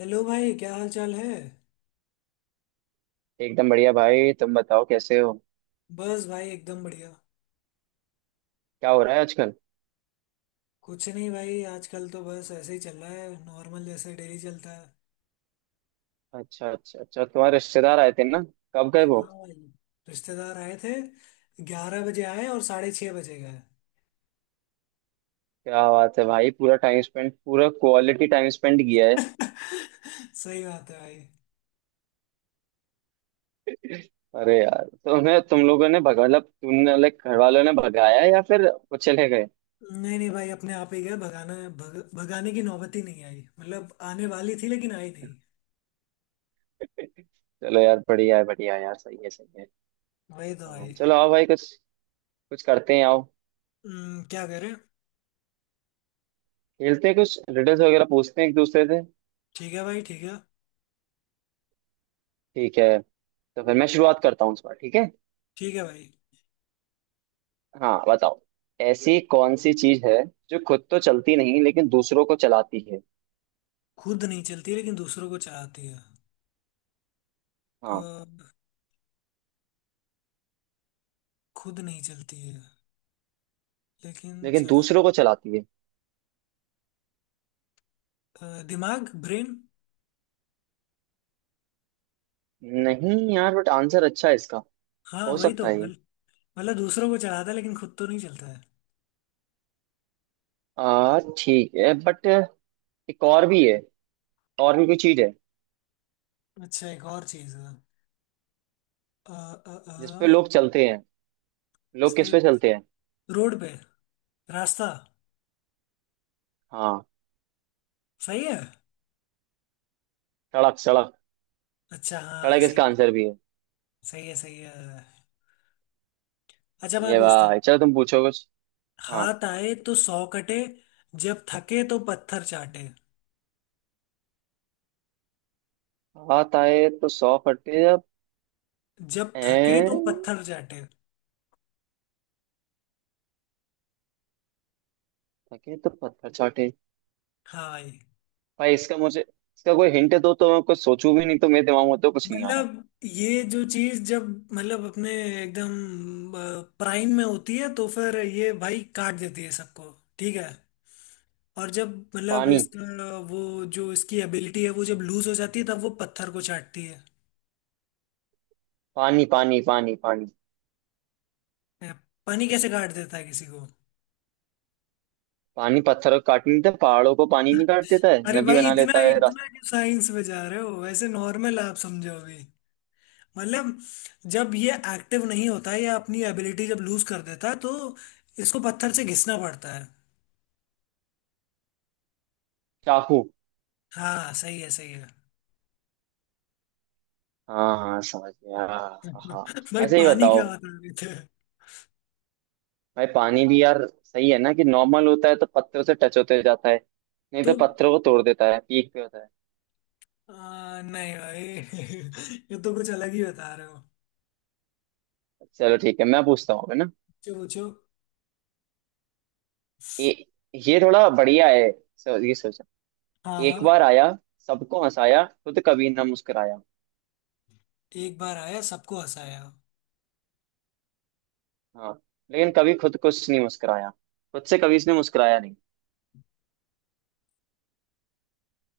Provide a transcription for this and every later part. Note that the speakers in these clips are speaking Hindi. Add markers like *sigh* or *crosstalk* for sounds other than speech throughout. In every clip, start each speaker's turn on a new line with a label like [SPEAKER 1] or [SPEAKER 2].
[SPEAKER 1] हेलो भाई, क्या हाल चाल है।
[SPEAKER 2] एकदम बढ़िया भाई। तुम बताओ कैसे हो?
[SPEAKER 1] बस भाई एकदम बढ़िया।
[SPEAKER 2] क्या हो रहा है आजकल?
[SPEAKER 1] कुछ नहीं भाई, आजकल तो बस ऐसे ही चल रहा है, नॉर्मल जैसे डेली चलता है।
[SPEAKER 2] अच्छा अच्छा अच्छा, तुम्हारे रिश्तेदार आए थे ना? कब गए वो?
[SPEAKER 1] हाँ भाई, रिश्तेदार आए थे। 11 बजे आए और 6:30 बजे गए।
[SPEAKER 2] क्या बात है भाई, पूरा टाइम स्पेंड, पूरा क्वालिटी टाइम स्पेंड किया है।
[SPEAKER 1] *laughs* सही बात है भाई।
[SPEAKER 2] अरे यार, तुम्हें तुम लोगों ने भगा मतलब तुमने लाइक घर वालों ने भगाया या फिर वो चले गए?
[SPEAKER 1] नहीं नहीं भाई, अपने आप ही गए। भगाना भगाने की नौबत ही नहीं आई। मतलब आने वाली थी लेकिन आई नहीं।
[SPEAKER 2] चलो यार, बढ़िया है यार, सही है सही है।
[SPEAKER 1] वही तो
[SPEAKER 2] हाँ
[SPEAKER 1] भाई।
[SPEAKER 2] चलो आओ भाई, कुछ कुछ करते हैं, आओ।
[SPEAKER 1] क्या करें।
[SPEAKER 2] खेलते हैं कुछ, रिडल्स वगैरह पूछते हैं एक दूसरे से।
[SPEAKER 1] ठीक है भाई, ठीक है।
[SPEAKER 2] ठीक है, तो फिर मैं शुरुआत करता हूँ इस बार, ठीक है।
[SPEAKER 1] ठीक है भाई।
[SPEAKER 2] हाँ बताओ। ऐसी कौन सी चीज है जो खुद तो चलती नहीं लेकिन दूसरों को चलाती है।
[SPEAKER 1] खुद नहीं चलती लेकिन दूसरों को चाहती है।
[SPEAKER 2] हाँ,
[SPEAKER 1] और खुद नहीं चलती है लेकिन
[SPEAKER 2] लेकिन
[SPEAKER 1] चला।
[SPEAKER 2] दूसरों को चलाती है।
[SPEAKER 1] दिमाग, ब्रेन।
[SPEAKER 2] नहीं यार, बट आंसर अच्छा है इसका।
[SPEAKER 1] हाँ
[SPEAKER 2] हो
[SPEAKER 1] वही तो
[SPEAKER 2] सकता है ये।
[SPEAKER 1] मतलब दूसरों को चलाता है लेकिन खुद तो नहीं चलता है।
[SPEAKER 2] आ ठीक है बट एक और भी है, और भी कोई चीज है
[SPEAKER 1] अच्छा एक और चीज है। अ, अ, अ,
[SPEAKER 2] जिसपे लोग चलते हैं।
[SPEAKER 1] इस
[SPEAKER 2] लोग किस
[SPEAKER 1] पे,
[SPEAKER 2] पे चलते हैं?
[SPEAKER 1] रोड पे, रास्ता।
[SPEAKER 2] हाँ,
[SPEAKER 1] सही है।
[SPEAKER 2] सड़क सड़क,
[SPEAKER 1] अच्छा हाँ
[SPEAKER 2] सड़क
[SPEAKER 1] सही।
[SPEAKER 2] इसका आंसर भी है।
[SPEAKER 1] सही है, सही है। अच्छा मैं
[SPEAKER 2] ये
[SPEAKER 1] पूछता हूँ।
[SPEAKER 2] भाई चलो तुम पूछो कुछ। हाँ,
[SPEAKER 1] हाथ आए तो 100 कटे, जब थके तो पत्थर चाटे।
[SPEAKER 2] हाथ आए तो सौ फटे, जब
[SPEAKER 1] जब थके
[SPEAKER 2] हैं
[SPEAKER 1] तो पत्थर चाटे।
[SPEAKER 2] थके तो पत्थर चाटे।
[SPEAKER 1] हाँ भाई।
[SPEAKER 2] भाई इसका, मुझे इसका कोई हिंट दो तो मैं कुछ सोचूं, भी नहीं तो मेरे दिमाग में तो कुछ नहीं आ रहा।
[SPEAKER 1] मतलब ये जो चीज जब, मतलब अपने एकदम प्राइम में होती है तो फिर ये भाई काट देती है सबको। ठीक है। और जब मतलब
[SPEAKER 2] पानी
[SPEAKER 1] इसका वो, जो इसकी एबिलिटी है वो जब लूज हो जाती है तब वो पत्थर को चाटती है।
[SPEAKER 2] पानी पानी पानी। पानी
[SPEAKER 1] ए, पानी कैसे काट देता है किसी को।
[SPEAKER 2] पानी पत्थरों को काट नहीं देता, पहाड़ों को पानी नहीं काट देता है,
[SPEAKER 1] अरे
[SPEAKER 2] नदी
[SPEAKER 1] भाई
[SPEAKER 2] बना
[SPEAKER 1] इतना
[SPEAKER 2] लेता है रास्ता।
[SPEAKER 1] इतना क्यों साइंस में जा रहे हो, वैसे नॉर्मल आप समझो अभी। मतलब जब ये एक्टिव नहीं होता है या अपनी एबिलिटी जब लूज कर देता है तो इसको पत्थर से घिसना पड़ता है।
[SPEAKER 2] चाकू।
[SPEAKER 1] हाँ सही है, सही है।
[SPEAKER 2] हाँ हाँ समझ गया, हाँ हाँ हाँ।
[SPEAKER 1] भाई
[SPEAKER 2] अच्छा ये
[SPEAKER 1] पानी
[SPEAKER 2] बताओ,
[SPEAKER 1] क्या बता रहे थे।
[SPEAKER 2] भाई पानी भी यार सही है ना, कि नॉर्मल होता है तो पत्थरों से टच होते जाता है, नहीं
[SPEAKER 1] तो
[SPEAKER 2] तो पत्थरों को तोड़ देता है, पीक पे होता है।
[SPEAKER 1] नहीं भाई, *laughs* ये तो कुछ अलग ही बता रहे हो।
[SPEAKER 2] चलो ठीक है, मैं पूछता हूँ अब, है ना।
[SPEAKER 1] पूछो पूछो।
[SPEAKER 2] ये ये थोड़ा बढ़िया है। ये सोचा।
[SPEAKER 1] हाँ
[SPEAKER 2] एक
[SPEAKER 1] हाँ।
[SPEAKER 2] बार आया, सबको हंसाया, खुद कभी ना मुस्कुराया।
[SPEAKER 1] एक बार आया, सबको हंसाया।
[SPEAKER 2] हाँ, लेकिन कभी खुद को उसने नहीं मुस्कुराया, खुद से कभी इसने मुस्कुराया नहीं।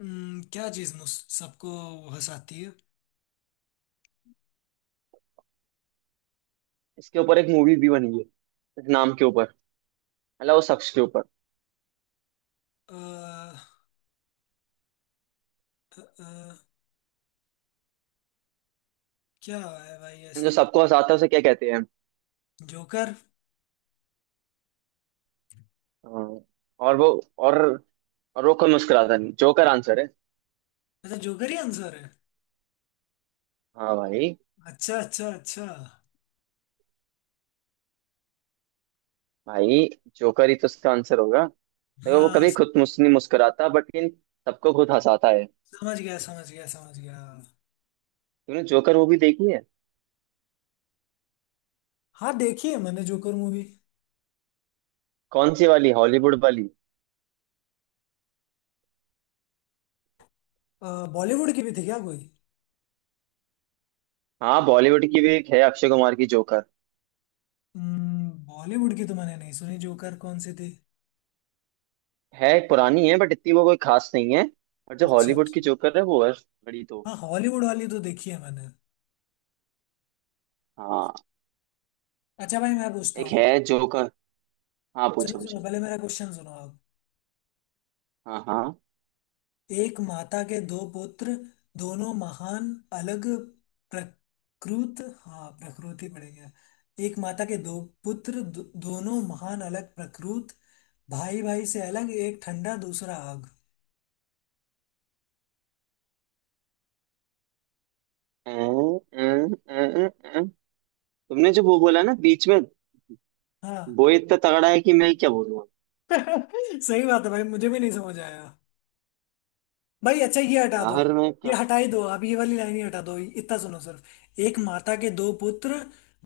[SPEAKER 1] क्या चीज मुझ सबको हंसाती है।
[SPEAKER 2] इसके ऊपर एक मूवी भी बनी है, इस नाम के ऊपर, मतलब उस शख्स के ऊपर।
[SPEAKER 1] आ, क्या है भाई ऐसा।
[SPEAKER 2] जो सबको हंसाता है उसे क्या कहते हैं?
[SPEAKER 1] जोकर।
[SPEAKER 2] हाँ, और वो, और और वो कोई मुस्कुराता नहीं, जोकर आंसर है।
[SPEAKER 1] अच्छा जोकर ही आंसर है।
[SPEAKER 2] हाँ भाई,
[SPEAKER 1] अच्छा अच्छा अच्छा।
[SPEAKER 2] भाई जोकर ही तो उसका आंसर होगा। देखो वो
[SPEAKER 1] हाँ
[SPEAKER 2] कभी खुद मुझ नहीं मुस्कुराता, बट लेकिन सबको खुद हंसाता है।
[SPEAKER 1] समझ गया, समझ गया, समझ गया।
[SPEAKER 2] तूने जोकर वो भी देखी है?
[SPEAKER 1] हाँ देखी है मैंने जोकर मूवी।
[SPEAKER 2] कौन सी वाली, हॉलीवुड वाली?
[SPEAKER 1] बॉलीवुड की भी थी क्या कोई।
[SPEAKER 2] हाँ, बॉलीवुड की भी एक है, अक्षय कुमार की जोकर
[SPEAKER 1] बॉलीवुड की तो मैंने नहीं सुनी, जोकर कौन सी थी।
[SPEAKER 2] है, पुरानी है, बट इतनी वो कोई खास नहीं है। और जो
[SPEAKER 1] अच्छा
[SPEAKER 2] हॉलीवुड
[SPEAKER 1] अच्छा।
[SPEAKER 2] की जोकर है वो है बड़ी तो।
[SPEAKER 1] हाँ हॉलीवुड वाली तो देखी है मैंने।
[SPEAKER 2] हाँ,
[SPEAKER 1] अच्छा भाई मैं पूछता
[SPEAKER 2] एक
[SPEAKER 1] हूँ।
[SPEAKER 2] है जोकर। हाँ
[SPEAKER 1] सुनो
[SPEAKER 2] पूछो
[SPEAKER 1] सुनो,
[SPEAKER 2] पूछो।
[SPEAKER 1] पहले मेरा क्वेश्चन सुनो आप।
[SPEAKER 2] हाँ हाँ,
[SPEAKER 1] एक माता के 2 पुत्र, दोनों महान, अलग प्रकृत, हाँ प्रकृति पड़ेगा। एक माता के दो पुत्र, दोनों महान, अलग प्रकृत, भाई भाई से अलग, एक ठंडा दूसरा आग।
[SPEAKER 2] अं, अं, अं, अं, अं। तुमने जो वो बोला ना बीच में,
[SPEAKER 1] हाँ।
[SPEAKER 2] वो इतना तगड़ा है कि मैं क्या बोलूँगा।
[SPEAKER 1] *laughs* सही बात है भाई, मुझे भी नहीं समझ आया। भाई अच्छा ये हटा दो।
[SPEAKER 2] यार मैं
[SPEAKER 1] ये
[SPEAKER 2] क्या।
[SPEAKER 1] हटा ही दो, अब ये वाली लाइन ही हटा दो, इतना सुनो सिर्फ। एक माता के दो पुत्र,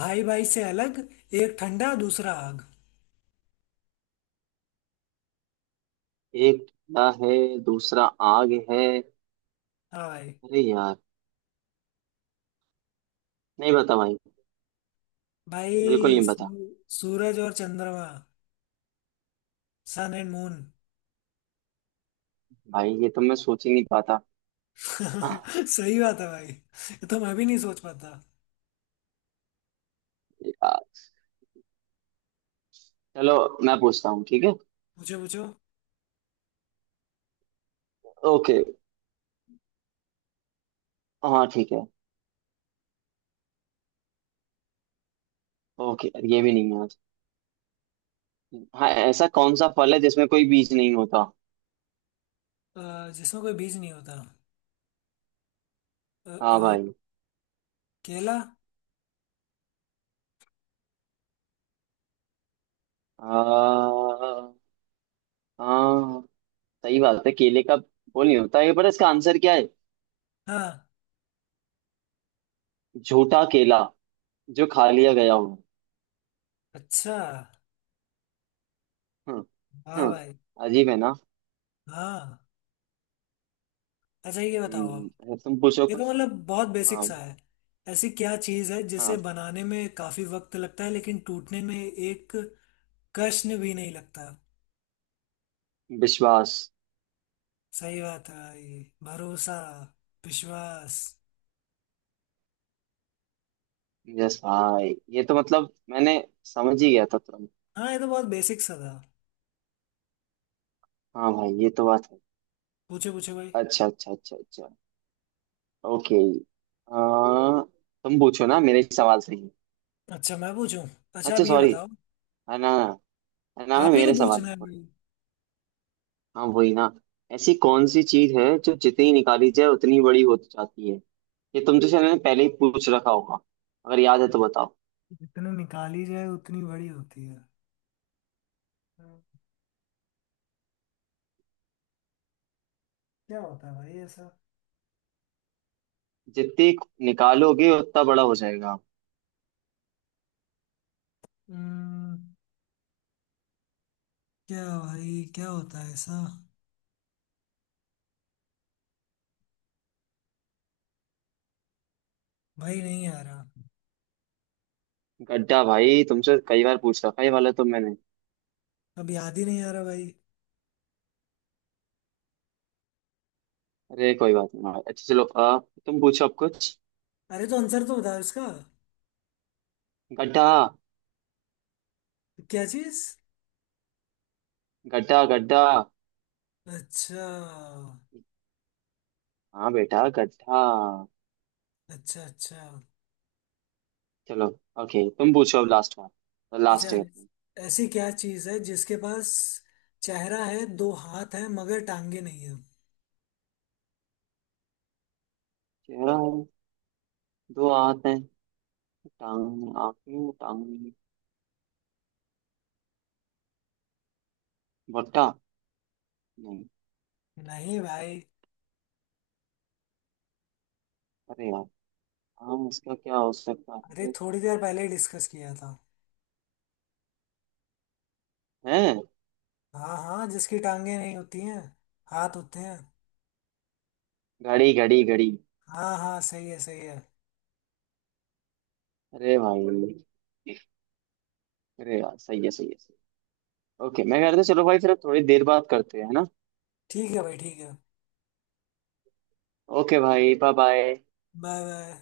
[SPEAKER 1] भाई भाई से अलग, एक ठंडा दूसरा आग।
[SPEAKER 2] एक ठंडा है, दूसरा आग है।
[SPEAKER 1] हाँ भाई।
[SPEAKER 2] अरे यार नहीं बता भाई, बिल्कुल
[SPEAKER 1] भाई
[SPEAKER 2] नहीं बता।
[SPEAKER 1] सू- सूरज और चंद्रमा, सन एंड मून।
[SPEAKER 2] भाई ये तो मैं सोच ही नहीं पाता। आह,
[SPEAKER 1] *laughs* सही बात है भाई, ये तो मैं भी नहीं सोच पाता।
[SPEAKER 2] यार। चलो मैं पूछता हूँ, ठीक है।
[SPEAKER 1] पूछो पूछो।
[SPEAKER 2] ओके। हाँ ठीक है। ओके ये भी नहीं है। हाँ, ऐसा कौन सा फल है जिसमें कोई बीज नहीं होता?
[SPEAKER 1] जिसमें कोई बीज नहीं होता। अ,
[SPEAKER 2] हाँ
[SPEAKER 1] अ,
[SPEAKER 2] भाई।
[SPEAKER 1] केला।
[SPEAKER 2] हाँ हाँ सही बात है, केले का वो नहीं होता है, पर इसका आंसर क्या है,
[SPEAKER 1] हाँ।
[SPEAKER 2] झूठा केला, जो खा लिया गया हो।
[SPEAKER 1] अच्छा।
[SPEAKER 2] हम्म।
[SPEAKER 1] हाँ भाई।
[SPEAKER 2] हम्म, अजीब है ना।
[SPEAKER 1] हाँ। अच्छा ये बताओ
[SPEAKER 2] हम्म,
[SPEAKER 1] आप।
[SPEAKER 2] अगर तुम पूछो
[SPEAKER 1] देखो
[SPEAKER 2] कुछ।
[SPEAKER 1] मतलब बहुत बेसिक
[SPEAKER 2] हाँ।
[SPEAKER 1] सा है। ऐसी क्या चीज़ है
[SPEAKER 2] हाँ,
[SPEAKER 1] जिसे बनाने में काफी वक्त लगता है लेकिन टूटने में एक कष्ण भी नहीं लगता।
[SPEAKER 2] विश्वास।
[SPEAKER 1] सही बात है भाई, भरोसा, विश्वास।
[SPEAKER 2] यस भाई, ये तो मतलब मैंने समझ ही गया था तुरंत।
[SPEAKER 1] हाँ ये तो बहुत बेसिक सा था।
[SPEAKER 2] हाँ भाई ये तो बात है।
[SPEAKER 1] पूछो पूछो भाई।
[SPEAKER 2] अच्छा अच्छा अच्छा अच्छा, ओके। आ, तुम पूछो ना मेरे सवाल से ही।
[SPEAKER 1] अच्छा मैं पूछूं। अच्छा आप
[SPEAKER 2] अच्छा
[SPEAKER 1] ये
[SPEAKER 2] सॉरी,
[SPEAKER 1] बताओ।
[SPEAKER 2] है ना, ना ना
[SPEAKER 1] आप ही को
[SPEAKER 2] मेरे सवाल
[SPEAKER 1] पूछना है
[SPEAKER 2] है।
[SPEAKER 1] भाई।
[SPEAKER 2] हाँ वही ना, ऐसी कौन सी चीज है जो जितनी निकाली जाए उतनी बड़ी होती जाती है। ये तुमसे शायद मैंने पहले ही पूछ रखा होगा, अगर याद है तो बताओ।
[SPEAKER 1] जितने निकाली जाए उतनी बड़ी होती है। हम्म, क्या होता है भाई ऐसा।
[SPEAKER 2] जितनी निकालोगे उतना बड़ा हो जाएगा।
[SPEAKER 1] हम्म, क्या भाई, क्या होता है ऐसा। भाई नहीं आ रहा।
[SPEAKER 2] गड्ढा, भाई तुमसे कई बार पूछ रखा है ये वाला तो मैंने।
[SPEAKER 1] अब याद ही नहीं आ रहा भाई।
[SPEAKER 2] अरे कोई बात नहीं भाई, अच्छा चलो, तुम पूछो अब कुछ।
[SPEAKER 1] अरे तो आंसर तो बताओ इसका।
[SPEAKER 2] गड्ढा,
[SPEAKER 1] क्या चीज।
[SPEAKER 2] गड्ढा गड्ढा।
[SPEAKER 1] अच्छा
[SPEAKER 2] हाँ बेटा, गड्ढा।
[SPEAKER 1] अच्छा अच्छा
[SPEAKER 2] चलो ओके, तुम पूछो अब, लास्ट बार,
[SPEAKER 1] अच्छा।
[SPEAKER 2] लास्ट है अपनी।
[SPEAKER 1] ऐसी क्या चीज है जिसके पास चेहरा है, 2 हाथ है, मगर टांगे नहीं है।
[SPEAKER 2] क्या? दो हाथ हैं? टांग, आंखें, टांग, भुट्टा? नहीं।
[SPEAKER 1] नहीं भाई।
[SPEAKER 2] अरे यार हम, इसका क्या हो सकता
[SPEAKER 1] अरे
[SPEAKER 2] है?
[SPEAKER 1] थोड़ी देर पहले ही डिस्कस किया था।
[SPEAKER 2] हैं,
[SPEAKER 1] हाँ हाँ, जिसकी टांगे नहीं होती हैं, हाथ होते हैं।
[SPEAKER 2] घड़ी घड़ी घड़ी।
[SPEAKER 1] हाँ हाँ सही है, सही है।
[SPEAKER 2] अरे भाई, अरे यार सही है सही है सही है। ओके मैं कहता चलो भाई, फिर अब थोड़ी देर बात करते हैं, है ना।
[SPEAKER 1] ठीक है भाई, ठीक है।
[SPEAKER 2] ओके भाई बाय बाय।
[SPEAKER 1] Bye bye.